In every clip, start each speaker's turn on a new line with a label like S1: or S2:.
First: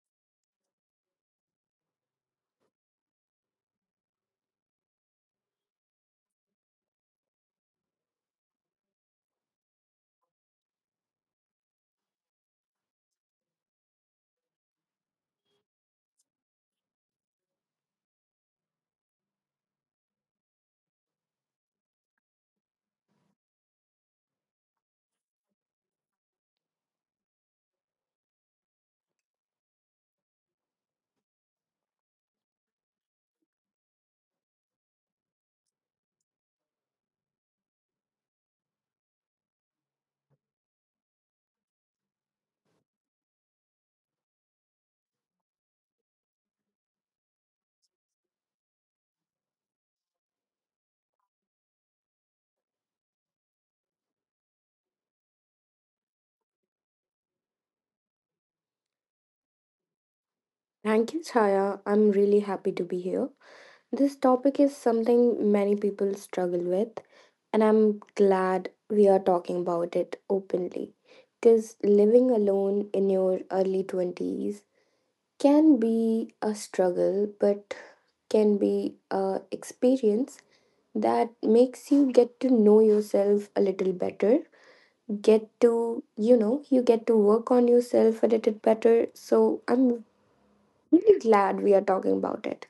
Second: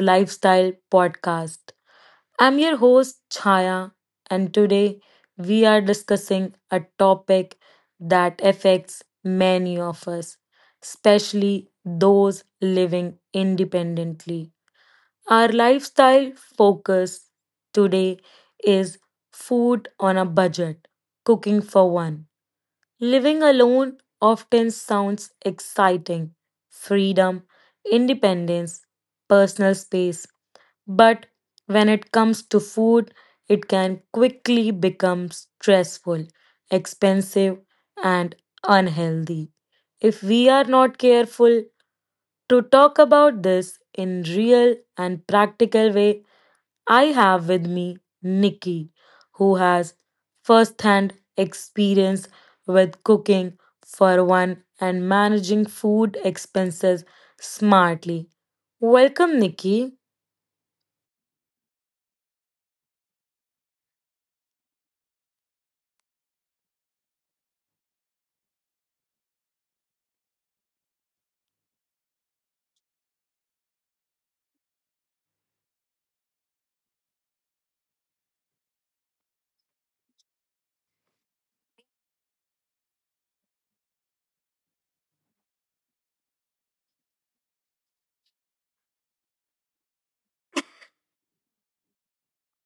S1: lifestyle podcast. I'm your host, Chaya, and today we are discussing a topic that affects many of us, especially those living independently. Our lifestyle focus today is food on a budget, cooking for one. Living alone often sounds exciting: freedom, independence, personal space. But when it comes to food, it can quickly become stressful, expensive, and unhealthy. If we are not careful, to talk about this in real and practical way I have with me Nikki, who has first-hand experience with cooking for one and managing food expenses smartly. Welcome, Nikki.
S2: Thank you, Chaya. I'm really happy to be here. This topic is something many people struggle with, and I'm glad we are talking about it openly. Because living alone in your early 20s can be a struggle, but can be a experience that makes you get to know yourself a little better, get to you know you get to work on yourself a little better. So I'm really glad we are talking about it.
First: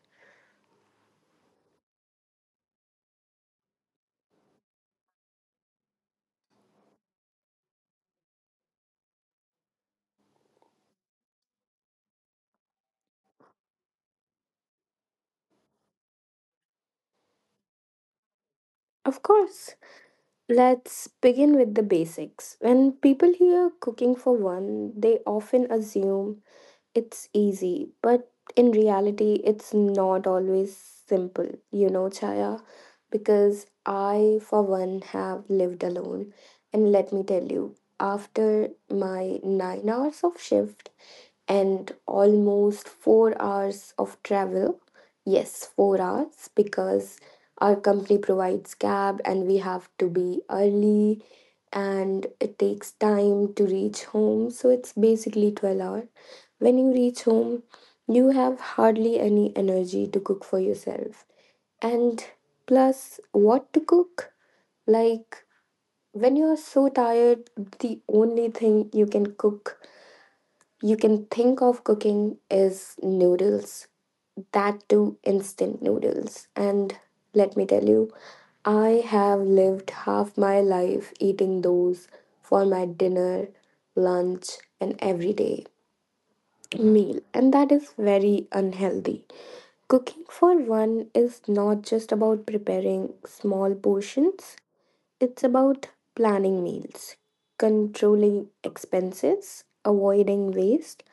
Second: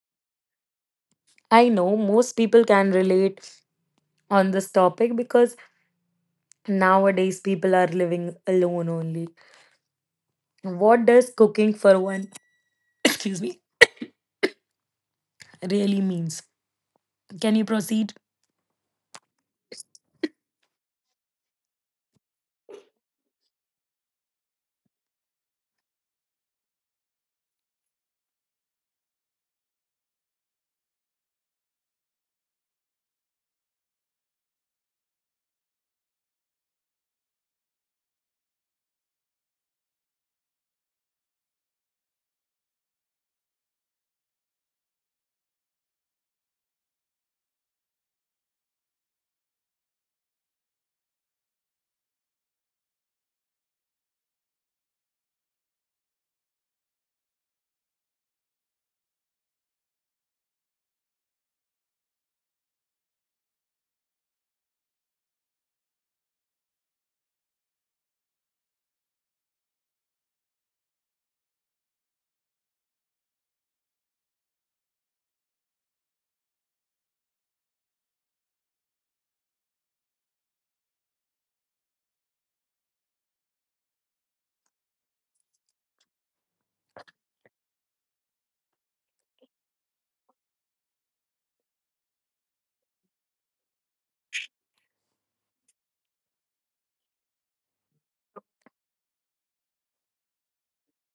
S1: I know most people can relate on this topic because nowadays people are living alone only. What does cooking for one, excuse me, really means? Can you proceed?
S2: Of course. Let's begin with the basics. When people hear cooking for one, they often assume it's easy, but in reality, it's not always simple, Chaya, because I, for one, have lived alone. And let me tell you, after my 9 hours of shift, and almost 4 hours of travel. Yes, 4 hours because our company provides cab and we have to be early and it takes time to reach home. So it's basically 12 hours. When you reach home, you have hardly any energy to cook for yourself. And plus, what to cook? Like, when you are so tired, the only thing you can think of cooking as noodles, that too, instant noodles. And let me tell you, I have lived half my life eating those for my dinner, lunch, and everyday meal, and that is very unhealthy. Cooking for one is not just about preparing small portions, it's about planning meals, controlling expenses, avoiding waste,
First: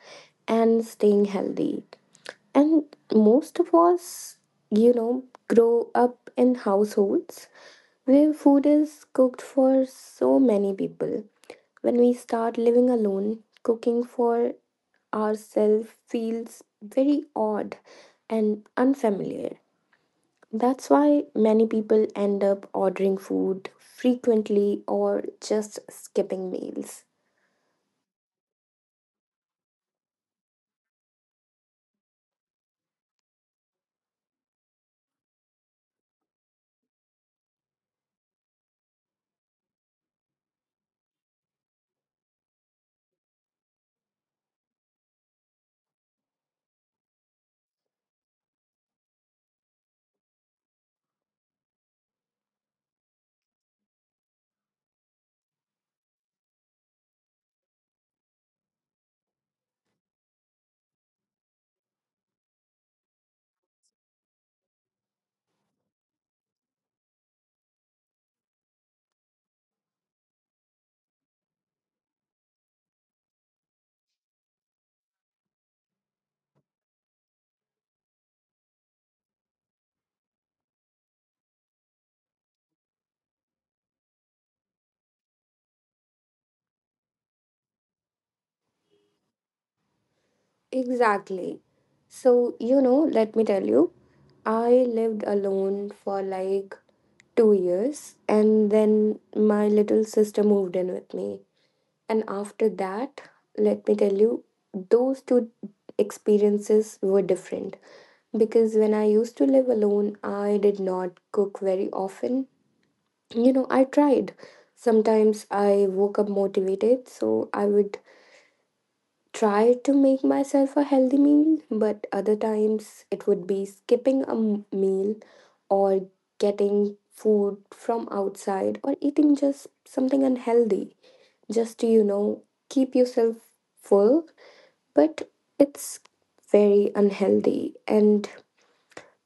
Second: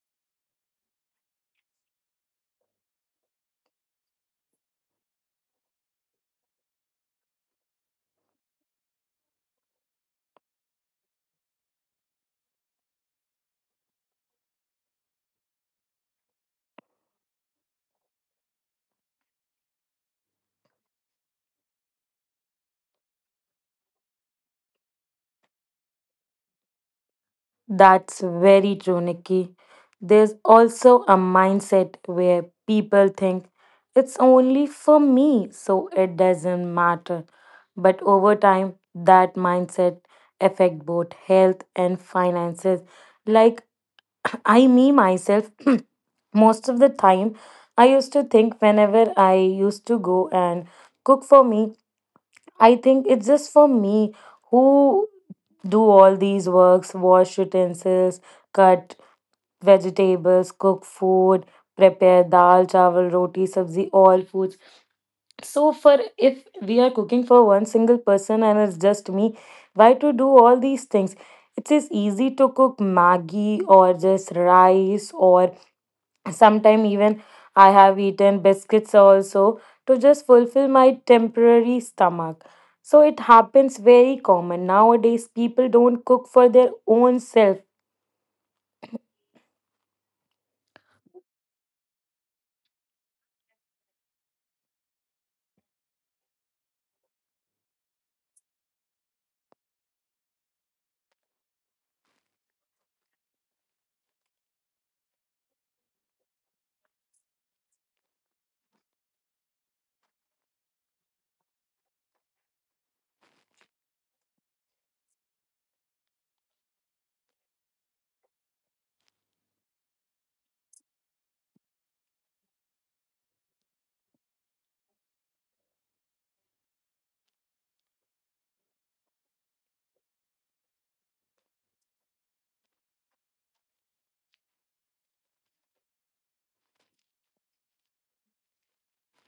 S2: and staying healthy. And most of us, grow up in households where food is cooked for so many people. When we start living alone, cooking for ourselves feels very odd and unfamiliar. That's why many people end up ordering food frequently or just skipping meals.
S1: That's very true, Nikki. There's also a mindset where people think it's only for me, so it doesn't matter. But over time, that mindset affect both health and finances. Like I, me, myself, most of the time, I used to think whenever I used to go and cook for me, I think it's just for me who do all these works: wash utensils, cut vegetables, cook food, prepare dal, chawal, roti, sabzi, all foods. So, for if we are cooking for one single person and it's just me, why to do all these things? It is easy to cook Maggi or just rice or sometime even I have eaten biscuits also to just fulfill my temporary stomach. So it happens very common. Nowadays, people don't cook for their own self.
S2: Exactly. So, let me tell you, I lived alone for like 2 years, and then my little sister moved in with me. And after that, let me tell you, those two experiences were different because when I used to live alone, I did not cook very often. I tried. Sometimes I woke up motivated, so I would try to make myself a healthy meal, but other times it would be skipping a meal or getting food from outside or eating just something unhealthy just to, keep yourself full. But it's very unhealthy, and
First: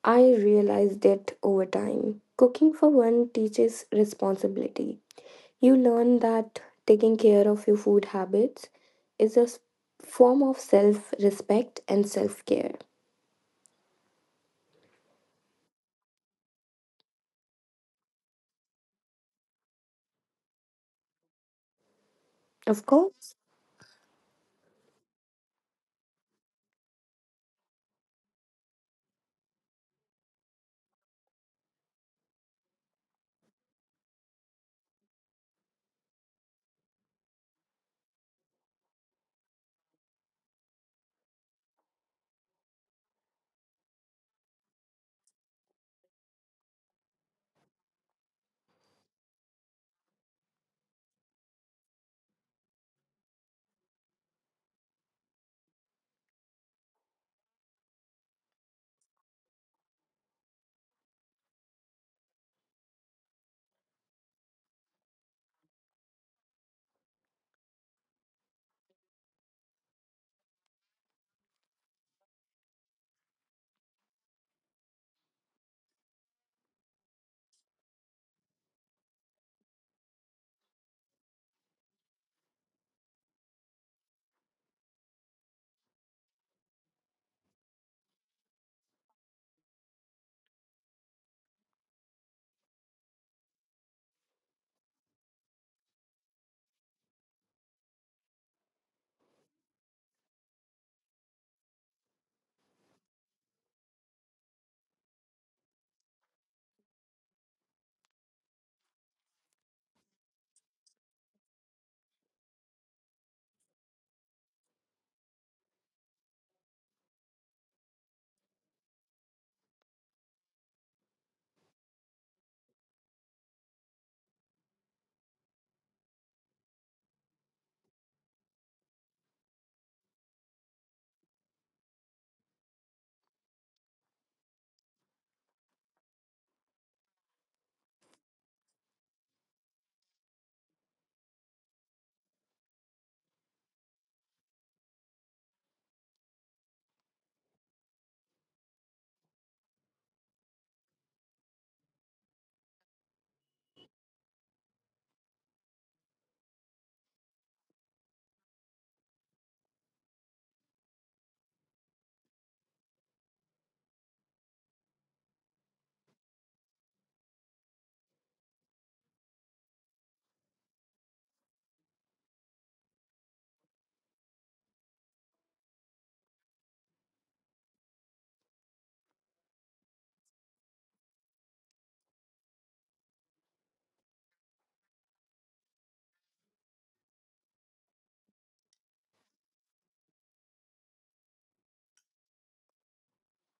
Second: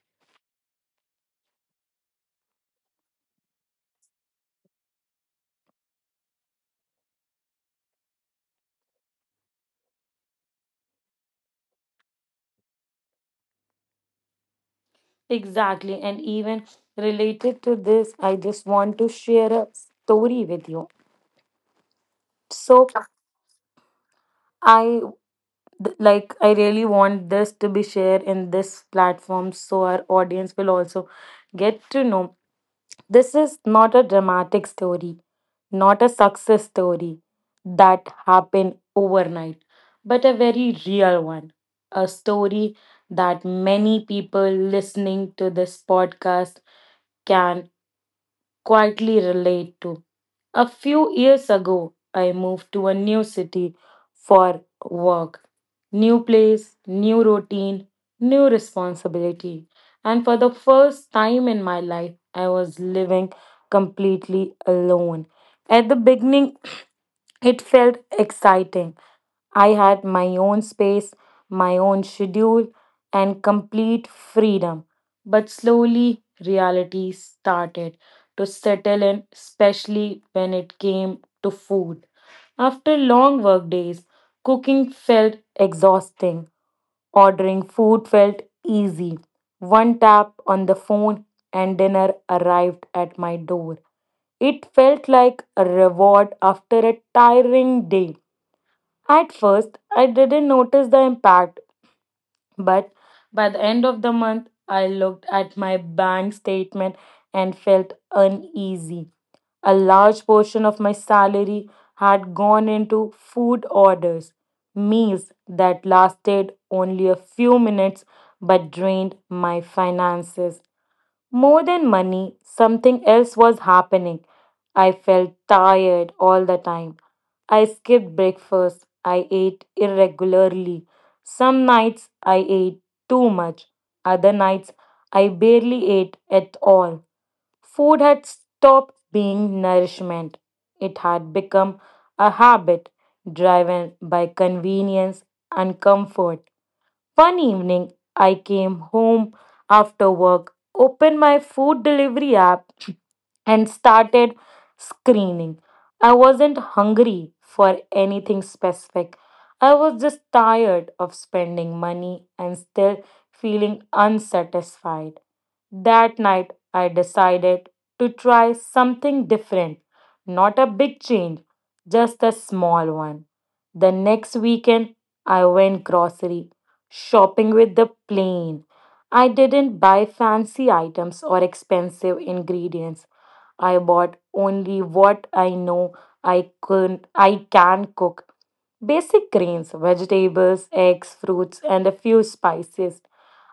S2: I realized it over time. Cooking for one teaches responsibility. You learn that taking care of your food habits is a form of self respect and self care.
S1: Exactly. And even related to this, I just want to share a story with you.
S2: Of
S1: So
S2: course.
S1: I th- like I really want this to be shared in this platform so our audience will also get to know this is not a dramatic story, not a success story that happened overnight, but a very real one, a story that many people listening to this podcast can quietly relate to. A few years ago, I moved to a new city for work. New place, new routine, new responsibility. And for the first time in my life, I was living completely alone. At the beginning, it felt exciting. I had my own space, my own schedule, and complete freedom. But slowly, reality started to settle in, especially when it came to food. After long work days, cooking felt exhausting. Ordering food felt easy. One tap on the phone and dinner arrived at my door. It felt like a reward after a tiring day. At first, I didn't notice the impact, but by the end of the month, I looked at my bank statement and felt uneasy. A large portion of my salary had gone into food orders, meals that lasted only a few minutes but drained my finances. More than money, something else was happening. I felt tired all the time. I skipped breakfast. I ate irregularly. Some nights I ate too much. Other nights I barely ate at all. Food had stopped being nourishment. It had become a habit driven by convenience and comfort. One evening, I came home after work, opened my food delivery app, and started screening. I wasn't hungry for anything specific. I was just tired of spending money and still feeling unsatisfied. That night, I decided to try something different, not a big change, just a small one. The next weekend, I went grocery shopping with the plane. I didn't buy fancy items or expensive ingredients. I bought only what I know I can cook. Basic grains, vegetables, eggs, fruits and a few spices.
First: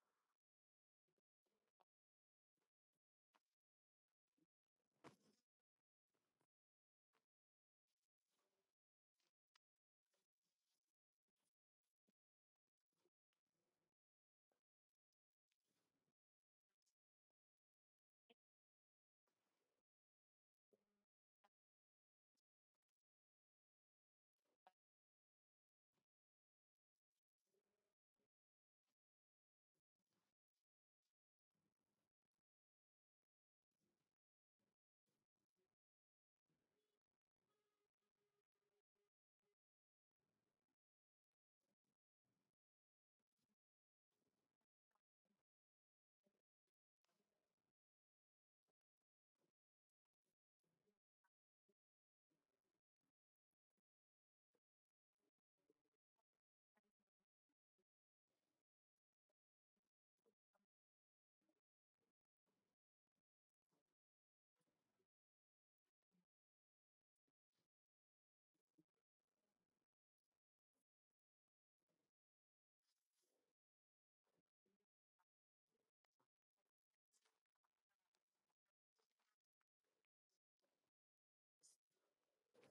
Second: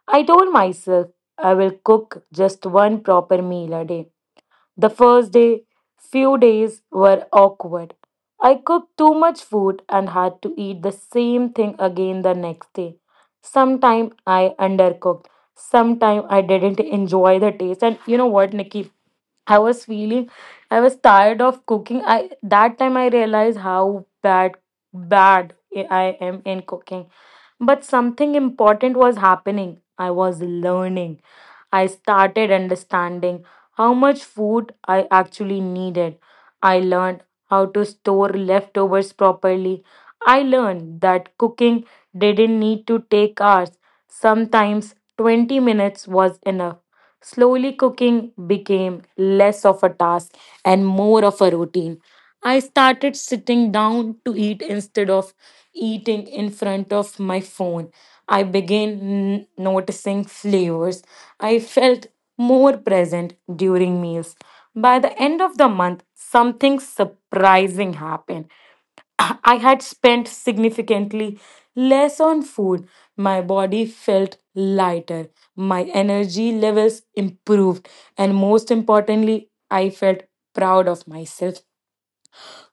S1: I told myself I will cook just one proper meal a day. The first day, few days were awkward. I cooked too much food and had to eat the same thing again the next day. Sometime I undercooked. Sometime I didn't enjoy the taste. And you know what, Nikki? I was feeling I was tired of cooking. I that time I realized how bad I am in cooking. But something important was happening. I was learning. I started understanding how much food I actually needed. I learned how to store leftovers properly. I learned that cooking didn't need to take hours. Sometimes 20 minutes was enough. Slowly, cooking became less of a task and more of a routine. I started sitting down to eat instead of eating in front of my phone. I began noticing flavors. I felt more present during meals. By the end of the month, something surprising happened. I had spent significantly less on food. My body felt lighter, my energy levels improved, and most importantly, I felt proud of myself.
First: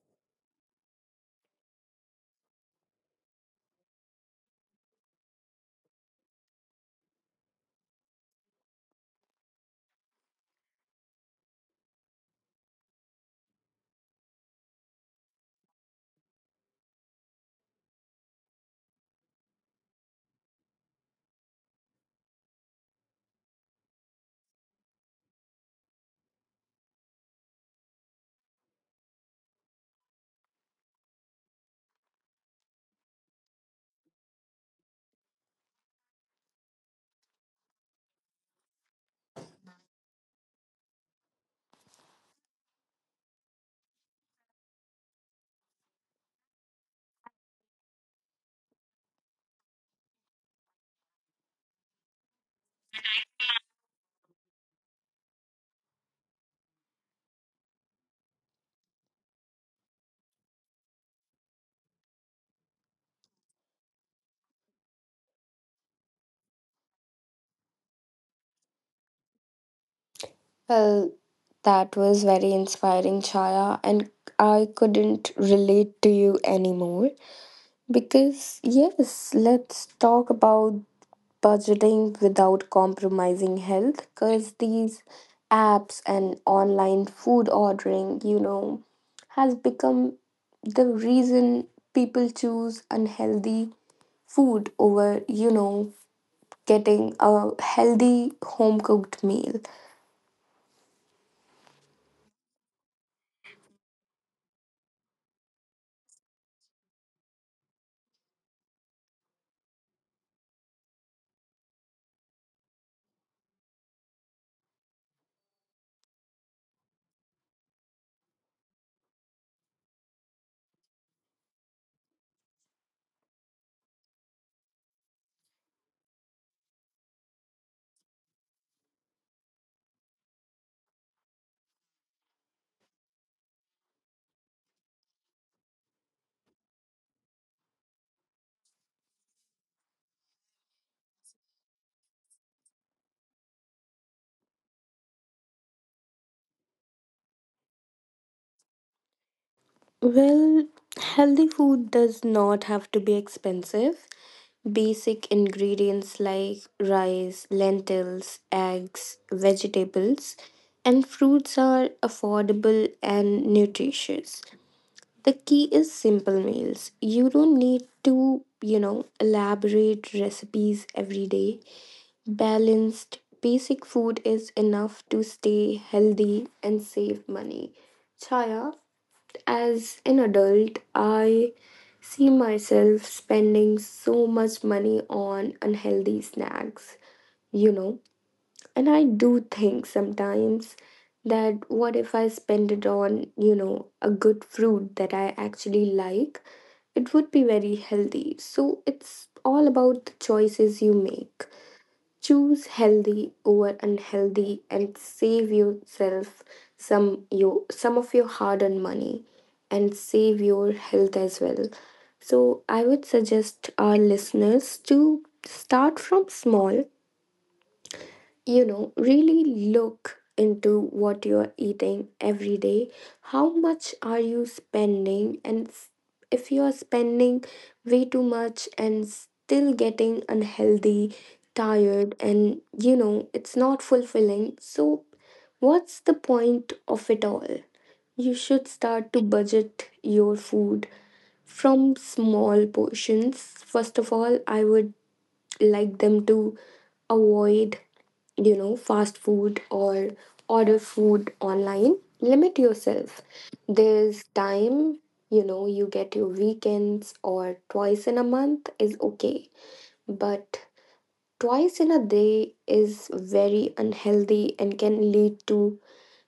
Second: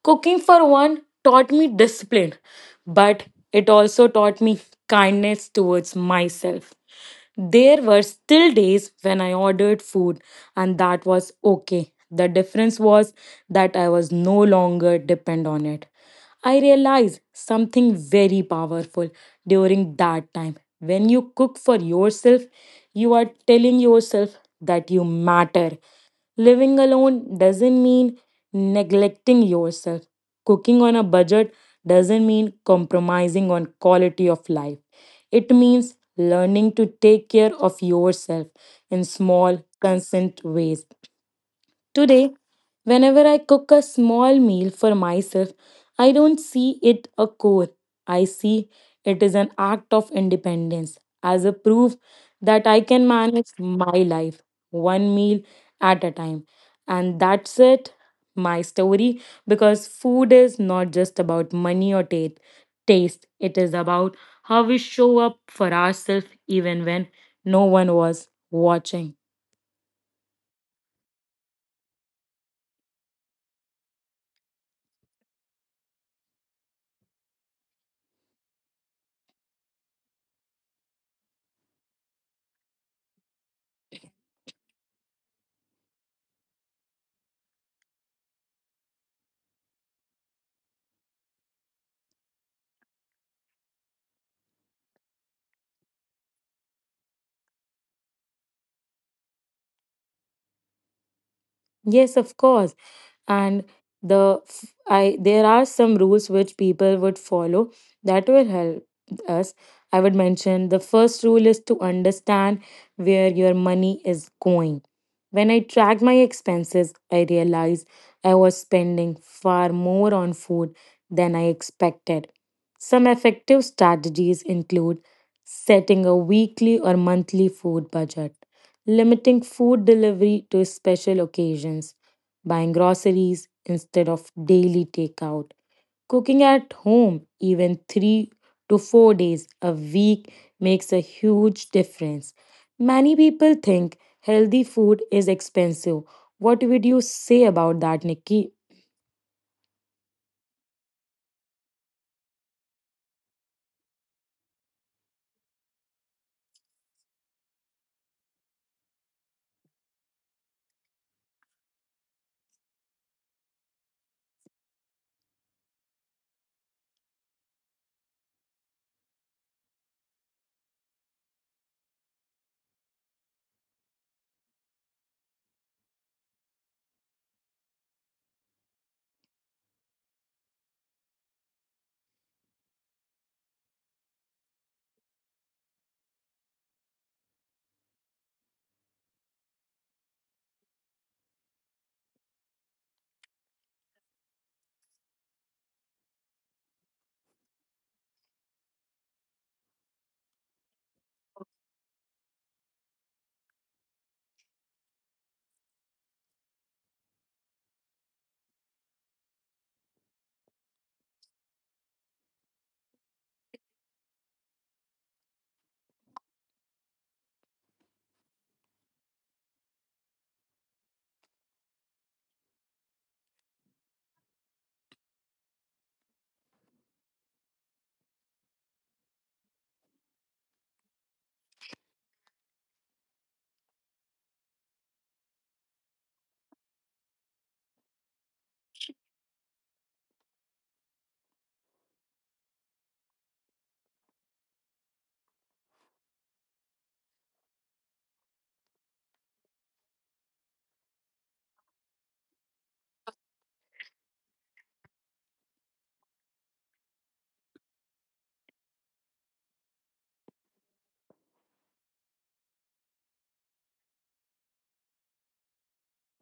S1: Cooking for one taught me discipline, but it also taught me kindness towards myself. There were still days when I ordered food, and that was okay. The difference was that I was no longer depend on it. I realized something very powerful during that time. When you cook for yourself, you are telling yourself that you matter. Living alone doesn't mean neglecting yourself. Cooking on a budget doesn't mean compromising on quality of life. It means learning to take care of yourself in small, consistent ways. Today, whenever I cook a small meal for myself, I don't see it a chore. I see it is an act of independence, as a proof that I can manage my life one meal at a time. And that's it, my story, because food is not just about money or taste, it is about how we show up for ourselves even when no one was watching.
S2: Well, that was very inspiring, Chaya, and I couldn't relate to you anymore because, yes, let's talk about budgeting without compromising health because these apps and online food ordering, has become the reason people choose unhealthy food over, getting a healthy home cooked meal.
S1: Yes, of course. And the f- I there are some rules which people would follow that will help us. I would mention the first rule is to understand where your money is going. When I tracked my expenses, I realized I was spending far more on food than I expected. Some effective strategies include setting a weekly or monthly food budget, limiting food delivery to special occasions, buying groceries instead of daily takeout, cooking at home even 3 to 4 days a week makes a huge difference. Many people think healthy food is expensive. What would you say about that, Nikki?
S2: Well, healthy food does not have to be expensive. Basic ingredients like rice, lentils, eggs, vegetables, and fruits are affordable and nutritious. The key is simple meals. You don't need to, elaborate recipes every day. Balanced basic food is enough to stay healthy and save money. Chaya, as an adult, I see myself spending so much money on unhealthy snacks, you know, and I do think sometimes that what if I spend it on, a good fruit that I actually like? It would be very healthy. So it's all about the choices you make. Choose healthy over unhealthy and save yourself some of your hard-earned money and save your health as well. So I would suggest our listeners to start from small, really look into what you're eating every day, how much are you spending, and if you're spending way too much and still getting unhealthy, tired, and you know it's not fulfilling, so what's the point of it all? You should start to budget your food from small portions. First of all, I would like them to avoid, fast food or order food online. Limit yourself. There's time, you get your weekends or twice in a month is okay. But twice in a day is very unhealthy and can lead to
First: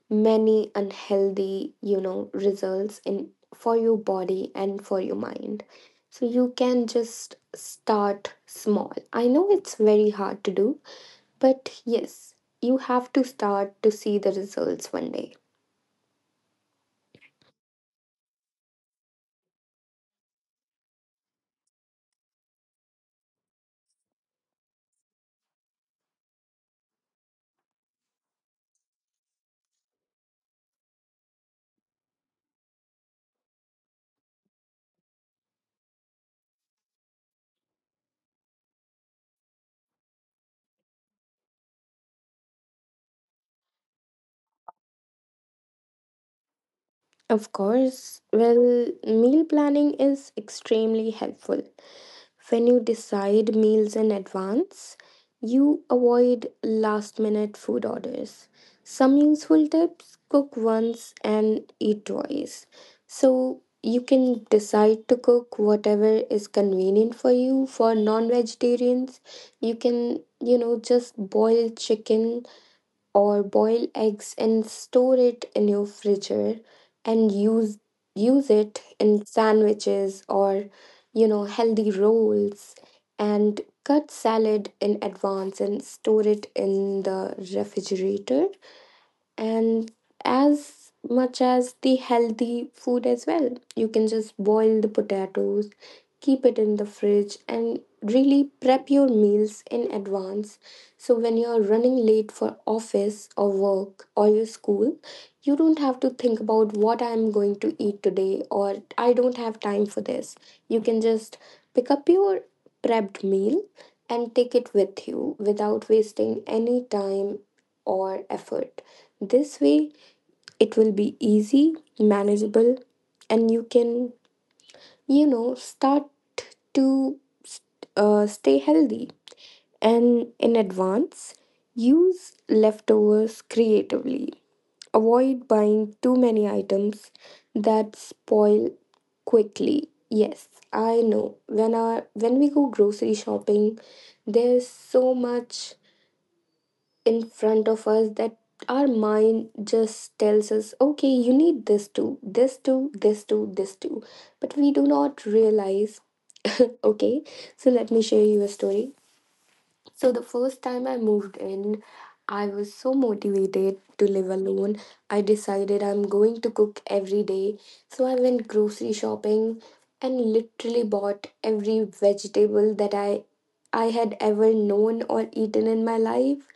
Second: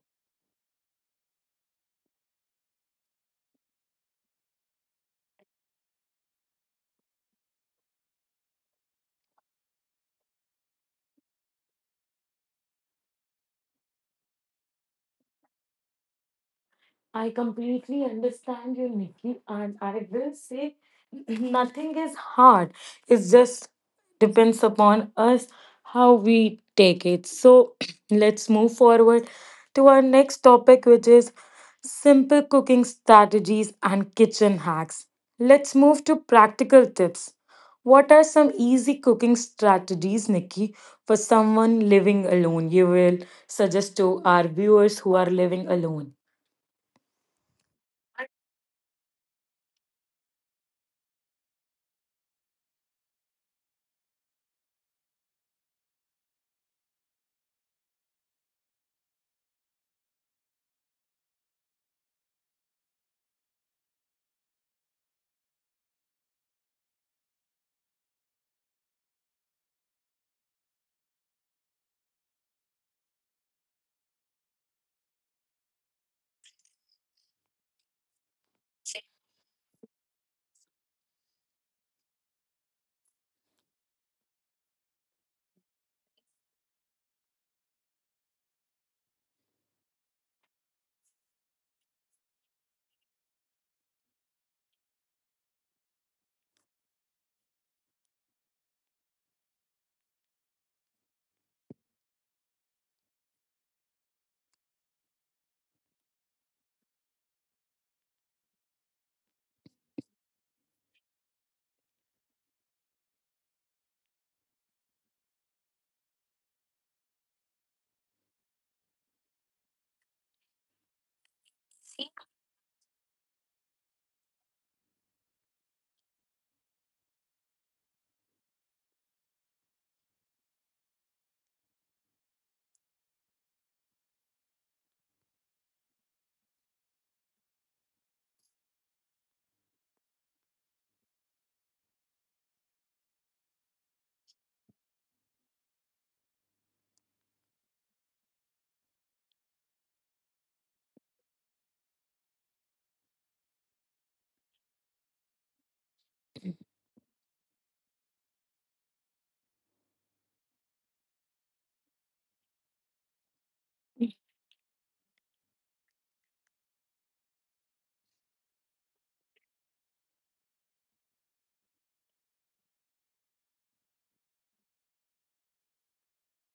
S2: many unhealthy, results in for your body and for your mind. So you can just start small. I know it's very hard to do, but yes, you have to start to see the results one day.
S1: I completely understand you, Nikki, and I will say nothing is hard. It just depends upon us how we take it. So let's move forward to our next topic, which is simple cooking strategies and kitchen hacks. Let's move to practical tips. What are some easy cooking strategies, Nikki, for someone living alone? You will suggest to our viewers who are living alone.
S2: Of course, well, meal planning is extremely helpful. When you decide meals in advance, you avoid last minute food orders. Some useful tips cook once and eat twice. So you can decide to cook whatever is convenient for you. For non vegetarians, you can, just boil chicken or boil eggs and store it in your fridger and use it in sandwiches or healthy rolls and cut salad in advance and store it in the refrigerator and as much as the healthy food as well. You can just boil the potatoes, keep it in the fridge, and really prep your meals in advance. So when you're running late for office or work or your school, you don't have to think about what I'm going to eat today or I don't have time for this. You can just pick up your prepped meal and take it with you without wasting any time or effort. This way, it will be easy, manageable, and you can, start to stay healthy. And in advance, use leftovers creatively. Avoid buying too many items that spoil quickly. Yes, I know. When we go grocery shopping, there's so much in front of us that our mind just tells us, okay, you need this too, this too, this too, this too. But we do not realize, okay? So let me share you a story. So the first time I moved in, I was so motivated to live alone. I decided I'm going to cook every day. So I went grocery shopping and literally bought every vegetable that I had ever known or eaten in my life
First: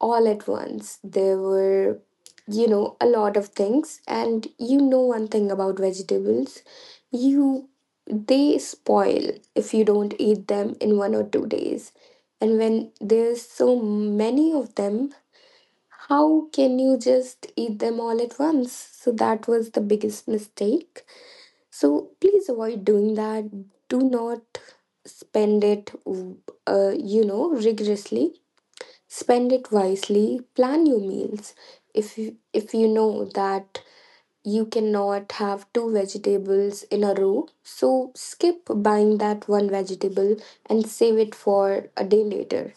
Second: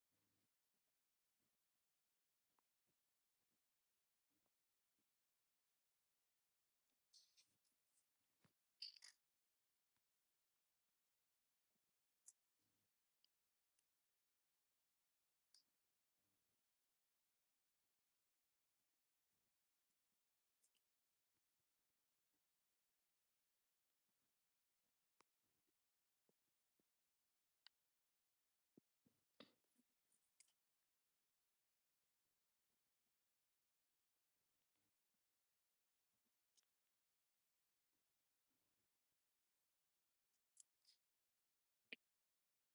S2: all at once. There were, a lot of things. And you know one thing about vegetables, you they spoil if you don't eat them in 1 or 2 days. And when there's so many of them, how can you just eat them all at once? So that was the biggest mistake. So please avoid doing that. Do not spend it, rigorously. Spend it wisely, plan your meals. If you know that you cannot have two vegetables in a row, so skip buying that one vegetable and save it for a day later.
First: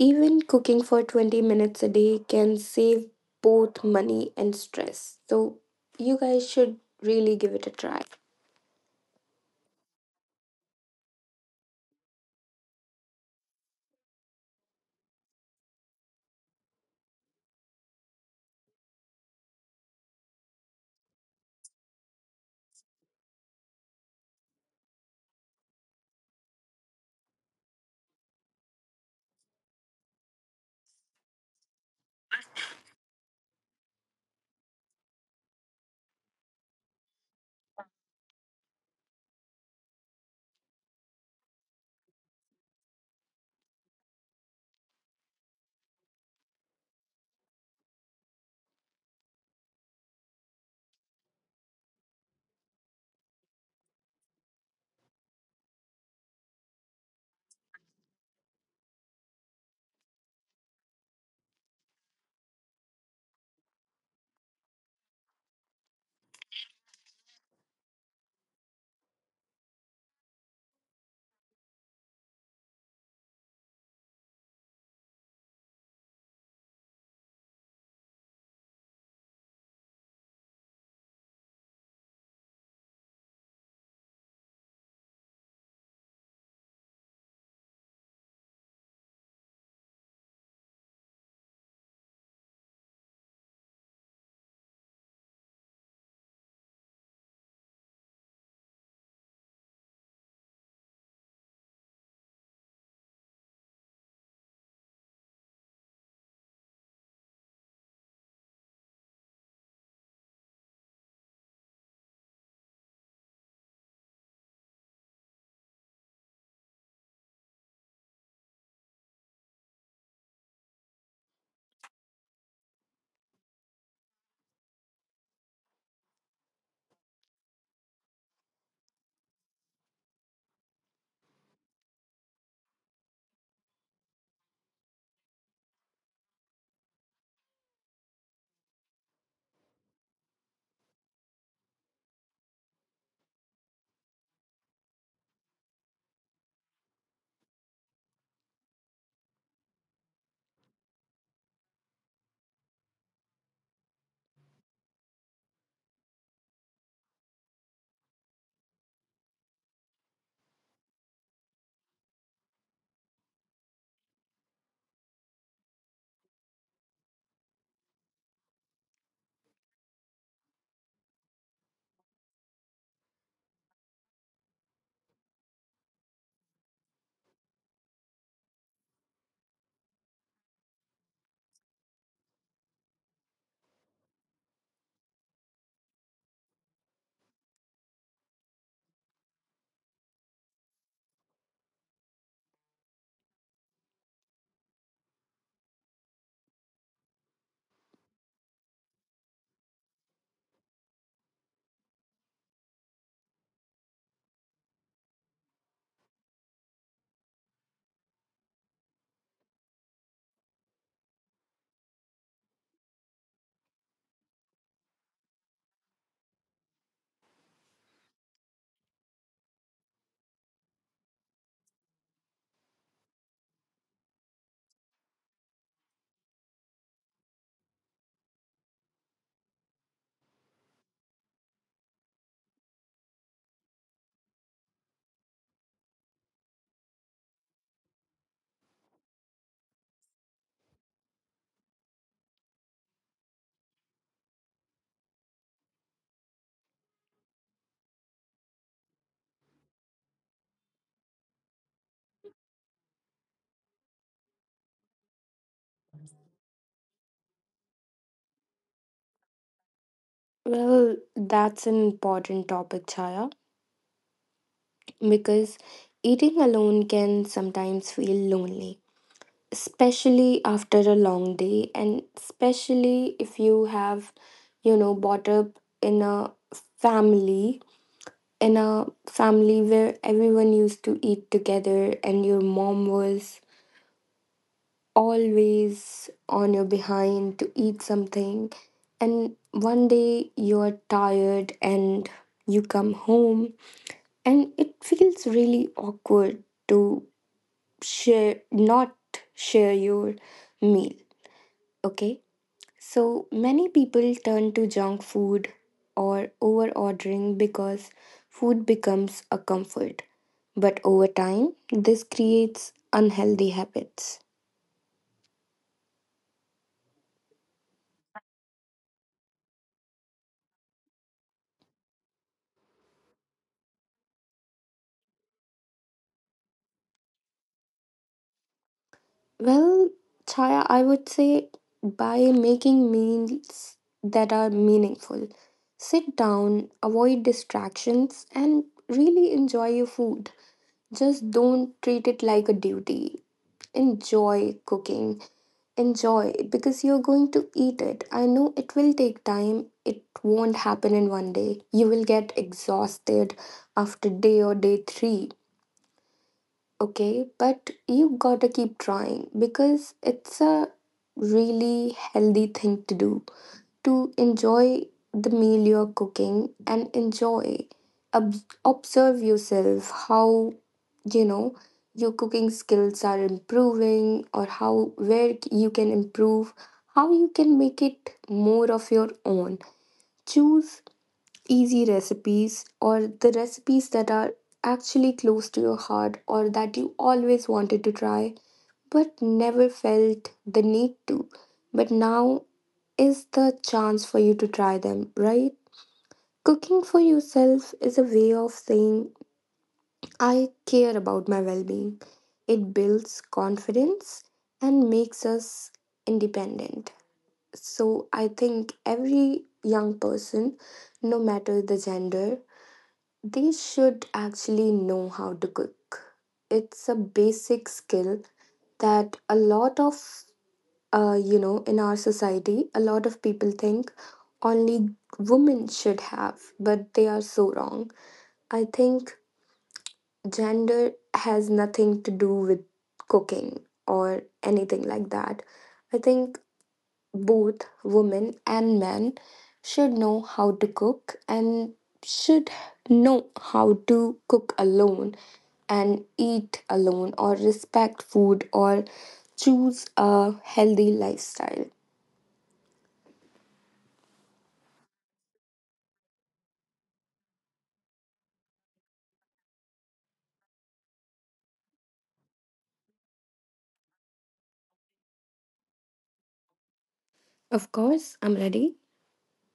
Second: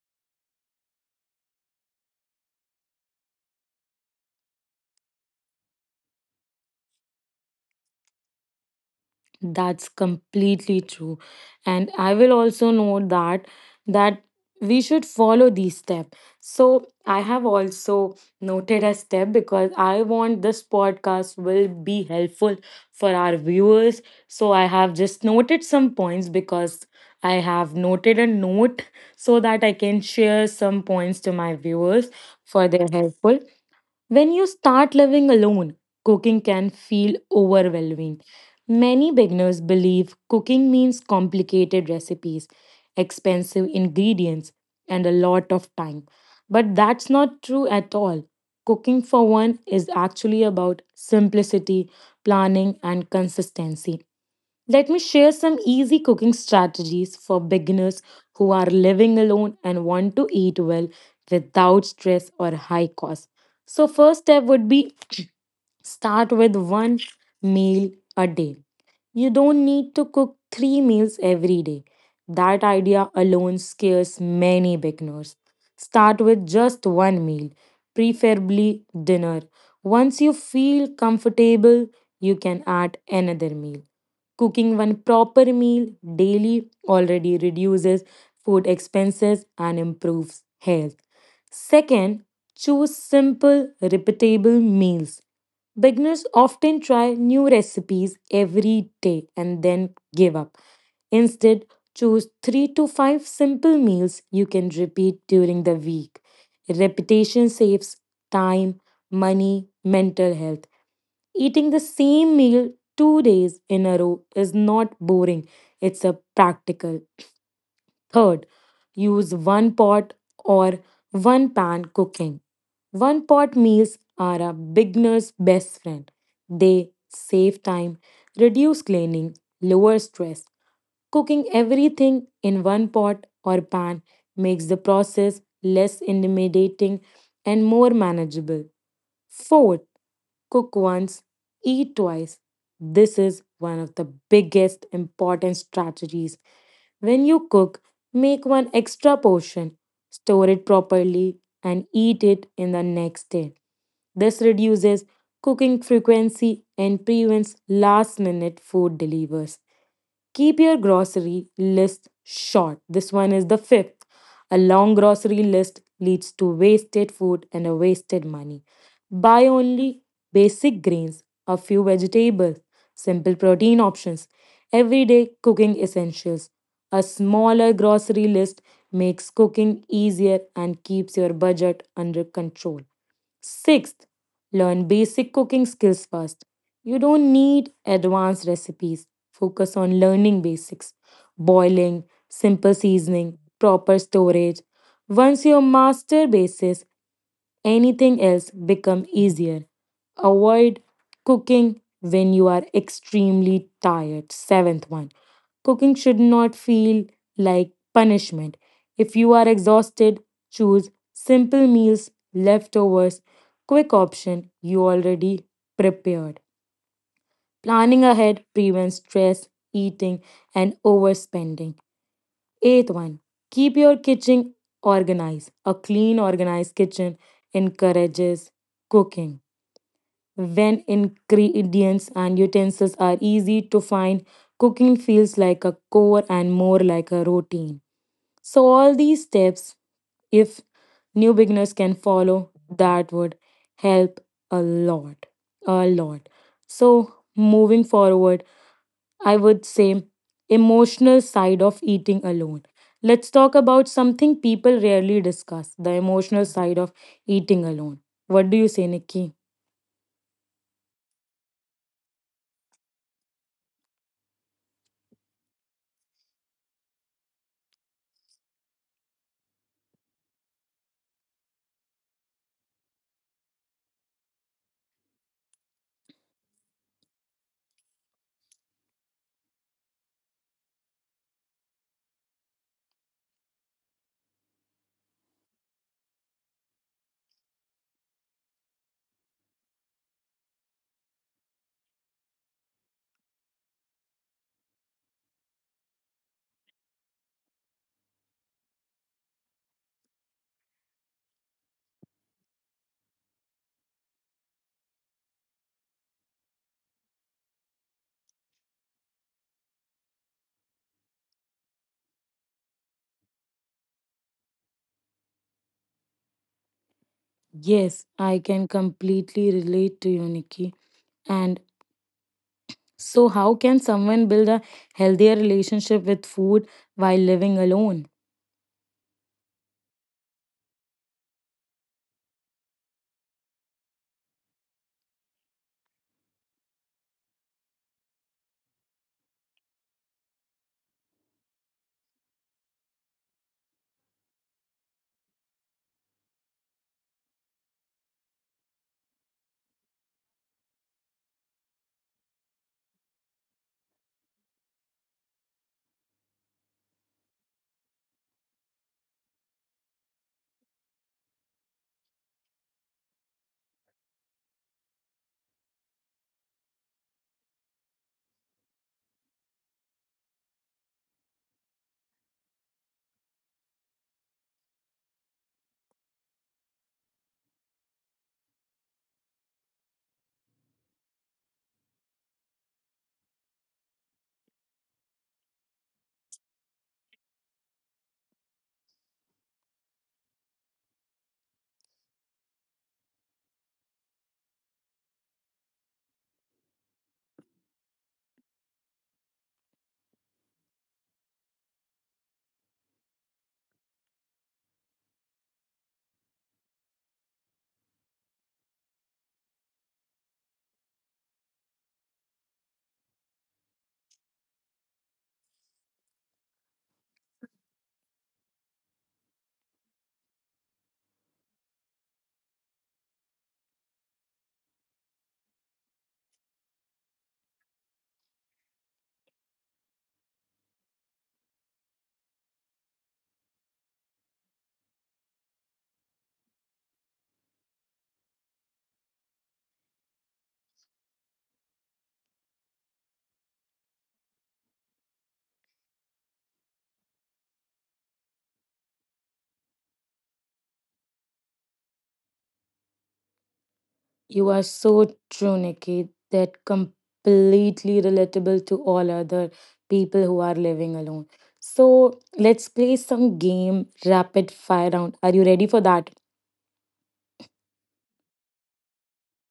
S2: Even cooking for 20 minutes a day can save both money and stress. So you guys should really give it a try.
S1: That's completely true. And I will also note that that we should follow these steps. So I have also noted a step because I want this podcast will be helpful for our viewers. So I have just noted some points because I have noted a note so that I can share some points to my viewers for their helpful. When you start living alone, cooking can feel overwhelming. Many beginners believe cooking means complicated recipes, expensive ingredients, and a lot of time. But that's not true at all. Cooking for one is actually about simplicity, planning, and consistency. Let me share some easy cooking strategies for beginners who are living alone and want to eat well without stress or high cost. So, first step would be: start with one meal a day. You don't need to cook three meals every day. That idea alone scares many beginners. Start with just one meal, preferably dinner. Once you feel comfortable, you can add another meal. Cooking one proper meal daily already reduces food expenses and improves health. Second, choose simple, repeatable meals. Beginners often try new recipes every day and then give up. Instead, choose 3 to 5 simple meals you can repeat during the week. Repetition saves time, money, mental health. Eating the same meal 2 days in a row is not boring, it's a practical. Third, use one pot or one pan cooking. One pot meals are a beginner's best friend. They save time, reduce cleaning, lower stress. Cooking everything in one pot or pan makes the process less intimidating and more manageable. Fourth, cook once, eat twice. This is one of the biggest important strategies. When you cook, make one extra portion, store it properly, and eat it in the next day. This reduces cooking frequency and prevents last minute food deliveries. Keep your grocery list short. This one is the fifth. A long grocery list leads to wasted food and a wasted money. Buy only basic grains, a few vegetables, simple protein options, everyday cooking essentials. A smaller grocery list makes cooking easier and keeps your budget under control. Sixth, learn basic cooking skills first. You don't need advanced recipes. Focus on learning basics: boiling, simple seasoning, proper storage. Once you master basics, anything else become easier. Avoid cooking when you are extremely tired. Seventh one. Cooking should not feel like punishment. If you are exhausted, choose simple meals, leftovers, quick option you already prepared. Planning ahead prevents stress, eating, and overspending. Eighth one, keep your kitchen organized. A clean, organized kitchen encourages cooking. When ingredients and utensils are easy to find, cooking feels like a chore and more like a routine. So, all these steps, if new beginners can follow, that would help a lot. A lot. So, moving forward, I would say, emotional side of eating alone. Let's talk about something people rarely discuss: the emotional side of eating alone. What do you say, Nikki?
S2: Well, that's an important topic, Chaya, because eating alone can sometimes feel lonely, especially after a long day and especially if you have brought up in family a family where everyone used to eat together and your mom was always on your behind to eat something and one day you're tired and you come home and it feels really awkward to share not share your meal, okay. So many people turn to junk food or over ordering because food becomes a comfort. But over time, this creates unhealthy habits.
S1: Yes, I can completely relate to you, Nikki. And so, how can someone build a healthier relationship with food while living alone?
S2: Well, Chaya, I would say by making meals that are meaningful, sit down, avoid distractions, and really enjoy your food. Just don't treat it like a duty. Enjoy cooking. Enjoy it because you're going to eat it. I know it will take time. It won't happen in one day. You will get exhausted after day or day 3, okay? But you got to keep trying because it's a really healthy thing to do. To enjoy the meal you're cooking and Ob- observe yourself, how you know your cooking skills are improving, or how where you can improve, how you can make it more of your own. Choose easy recipes or the recipes that are actually close to your heart or that you always wanted to try but never felt the need to, but now is the chance for you to try them, right? Cooking for yourself is a way of saying I care about my well being. It builds confidence and makes us independent. So I think every young person, no matter the gender, they should actually know how to cook. It's a basic skill that a lot of you know in our society a lot of people think only women should have, but they are so wrong. I think gender has nothing to do with cooking or anything like that. I think both women and men should know how to cook and should know how to cook alone and eat alone or respect food or choose a healthy lifestyle.
S1: You are so true, Nikki. That completely relatable to all other people who are living alone. So let's play some game: rapid fire round. Are you ready for that?
S2: Of course, I'm ready.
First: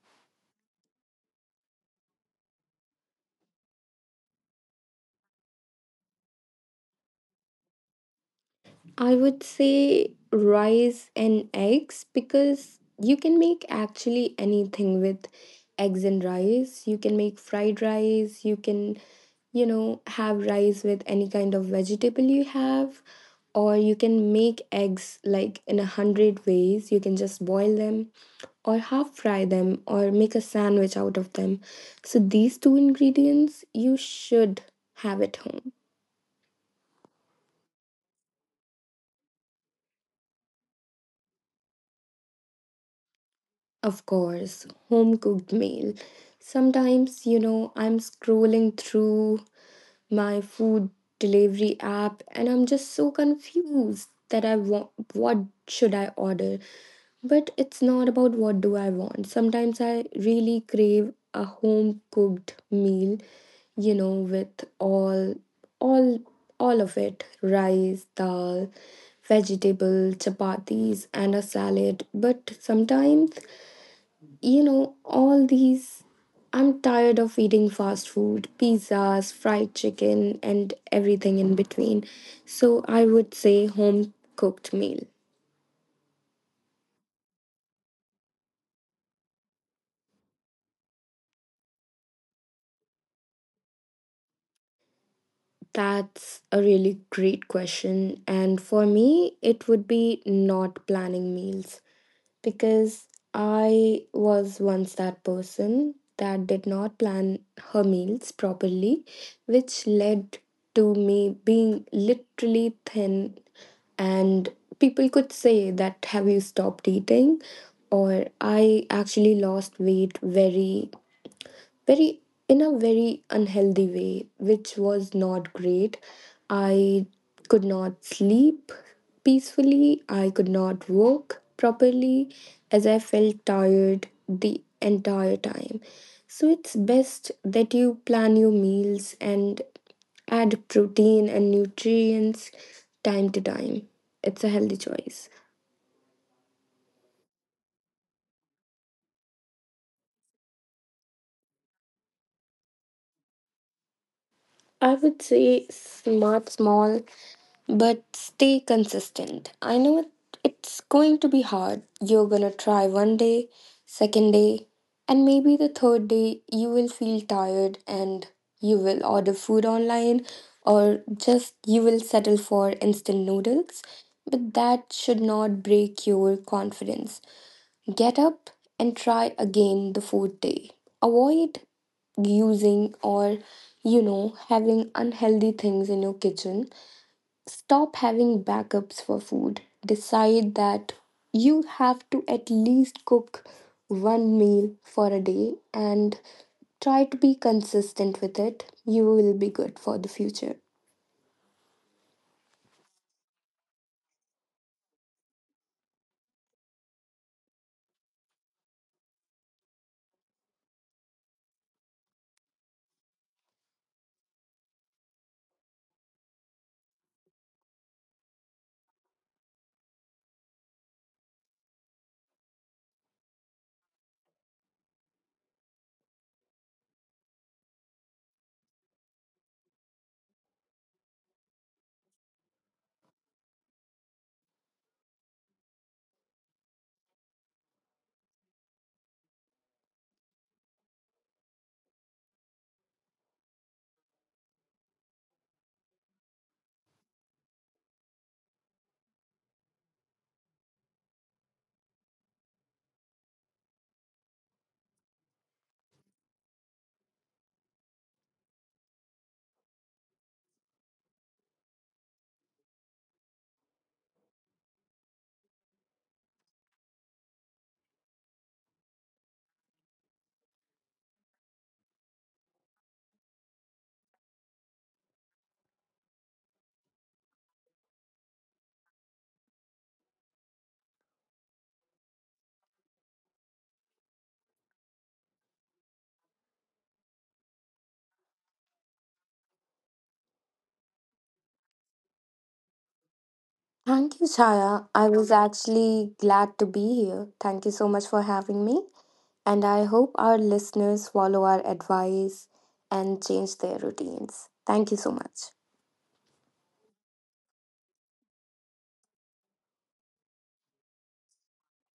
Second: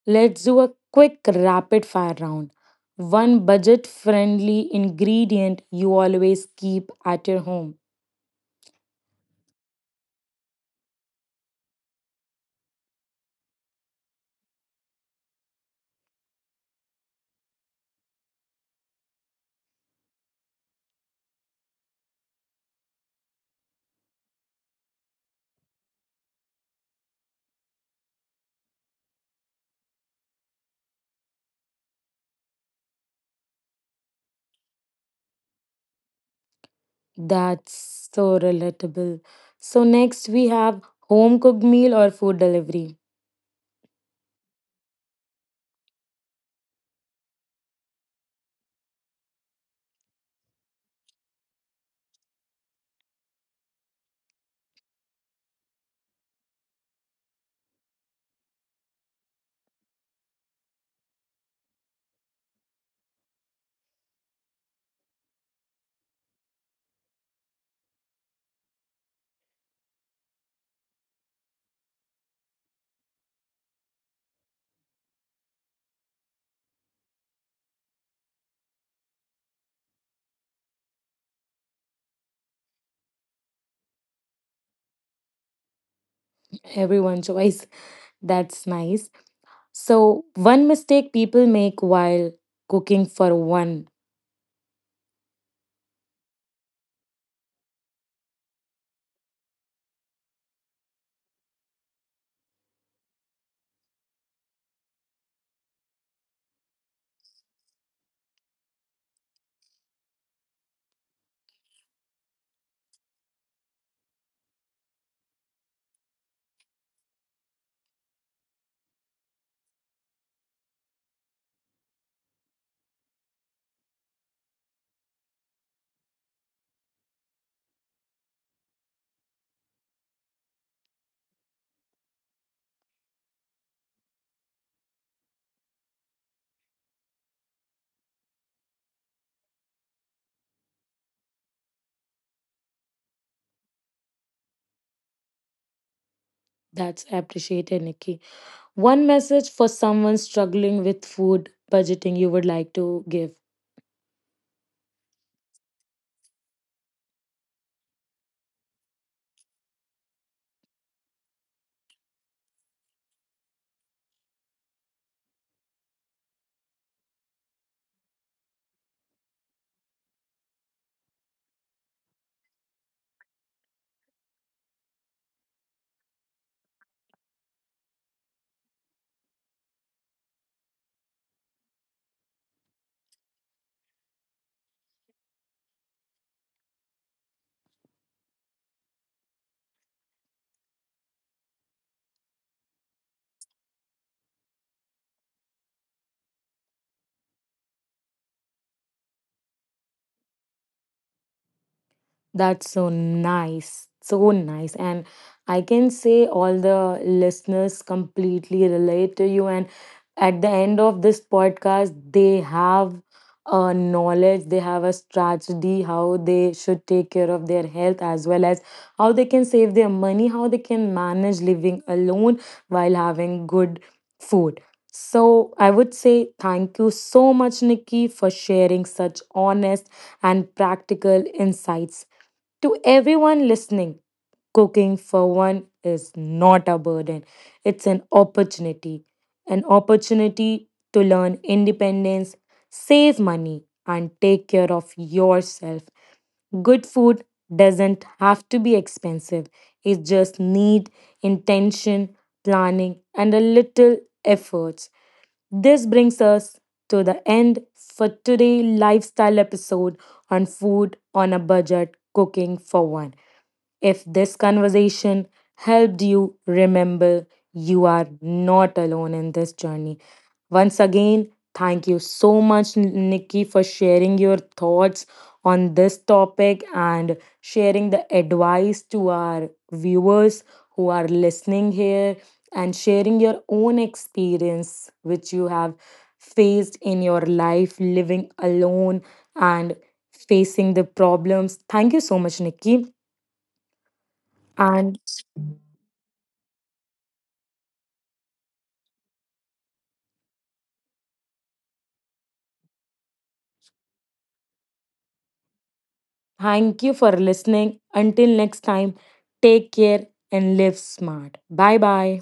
S1: Let's do a quick rapid fire round. One budget friendly ingredient you always keep at your home.
S2: I would say rice and eggs because you can make actually anything with eggs and rice. You can make fried rice, you can, have rice with any kind of vegetable you have, or you can make eggs like in a hundred ways. You can just boil them or half fry them or make a sandwich out of them. So these two ingredients you should have at home.
S1: That's so relatable. So next we have home cooked meal or food delivery.
S2: Of course, home cooked meal. Sometimes, I'm scrolling through my food delivery app and I'm just so confused that I want what should I order? But it's not about what do I want. Sometimes I really crave a home cooked meal, with all all of it, rice, dal, vegetable, chapatis and a salad. But sometimes all these. I'm tired of eating fast food, pizzas, fried chicken, and everything in between. So I would say home cooked meal.
S1: Everyone choice. That's nice. So, one mistake people make while cooking for one,
S2: That's a really great question. And for me, it would be not planning meals, because I was once that person that did not plan her meals properly, which led to me being literally thin. And people could say that, have you stopped eating? Or I actually lost weight very very in a very unhealthy way which was not great. I could not sleep peacefully. I could not work properly as I felt tired the entire time. So it's best that you plan your meals and add protein and nutrients time to time. It's a healthy choice.
S1: that's appreciated, Nikki. One message for someone struggling with food budgeting you would like to give.
S2: I would say smart small but stay consistent. I know it's going to be hard. You're gonna try one day, second day, and maybe the third day you will feel tired and you will order food online or just you will settle for instant noodles. But that should not break your confidence. Get up and try again the fourth day. Avoid using or having unhealthy things in your kitchen. Stop having backups for food. Decide that you have to at least cook one meal for a day and try to be consistent with it. You will be good for the future.
S1: That's so nice. So nice. And I can say all the listeners completely relate to you. And at the end of this podcast, they have a knowledge, they have a strategy, how they should take care of their health, as well as how they can save their money, how they can manage living alone while having good food. So I would say thank you so much, Nikki, for sharing such honest and practical insights to everyone listening. Cooking for one is not a burden, it's an opportunity. An opportunity to learn independence, save money, and take care of yourself. Good food doesn't have to be expensive, it just needs intention, planning, and a little efforts. This brings us to the end for today' lifestyle episode on food on a budget cooking for one. If this conversation helped you, remember you are not alone in this journey. Once again, thank you so much, Nikki, for sharing your thoughts on this topic and sharing the advice to our viewers who are listening here and sharing your own experience which you have faced in your life living alone and facing the problems. Thank you so much, Nikki.
S2: Thank you,
S1: And
S2: Chaya. I was actually glad to be here. Thank you so much for having me. And I hope our listeners follow our advice and change their routines. Thank you so much.
S1: thank you for listening. Until next time, take care and live smart. Bye bye.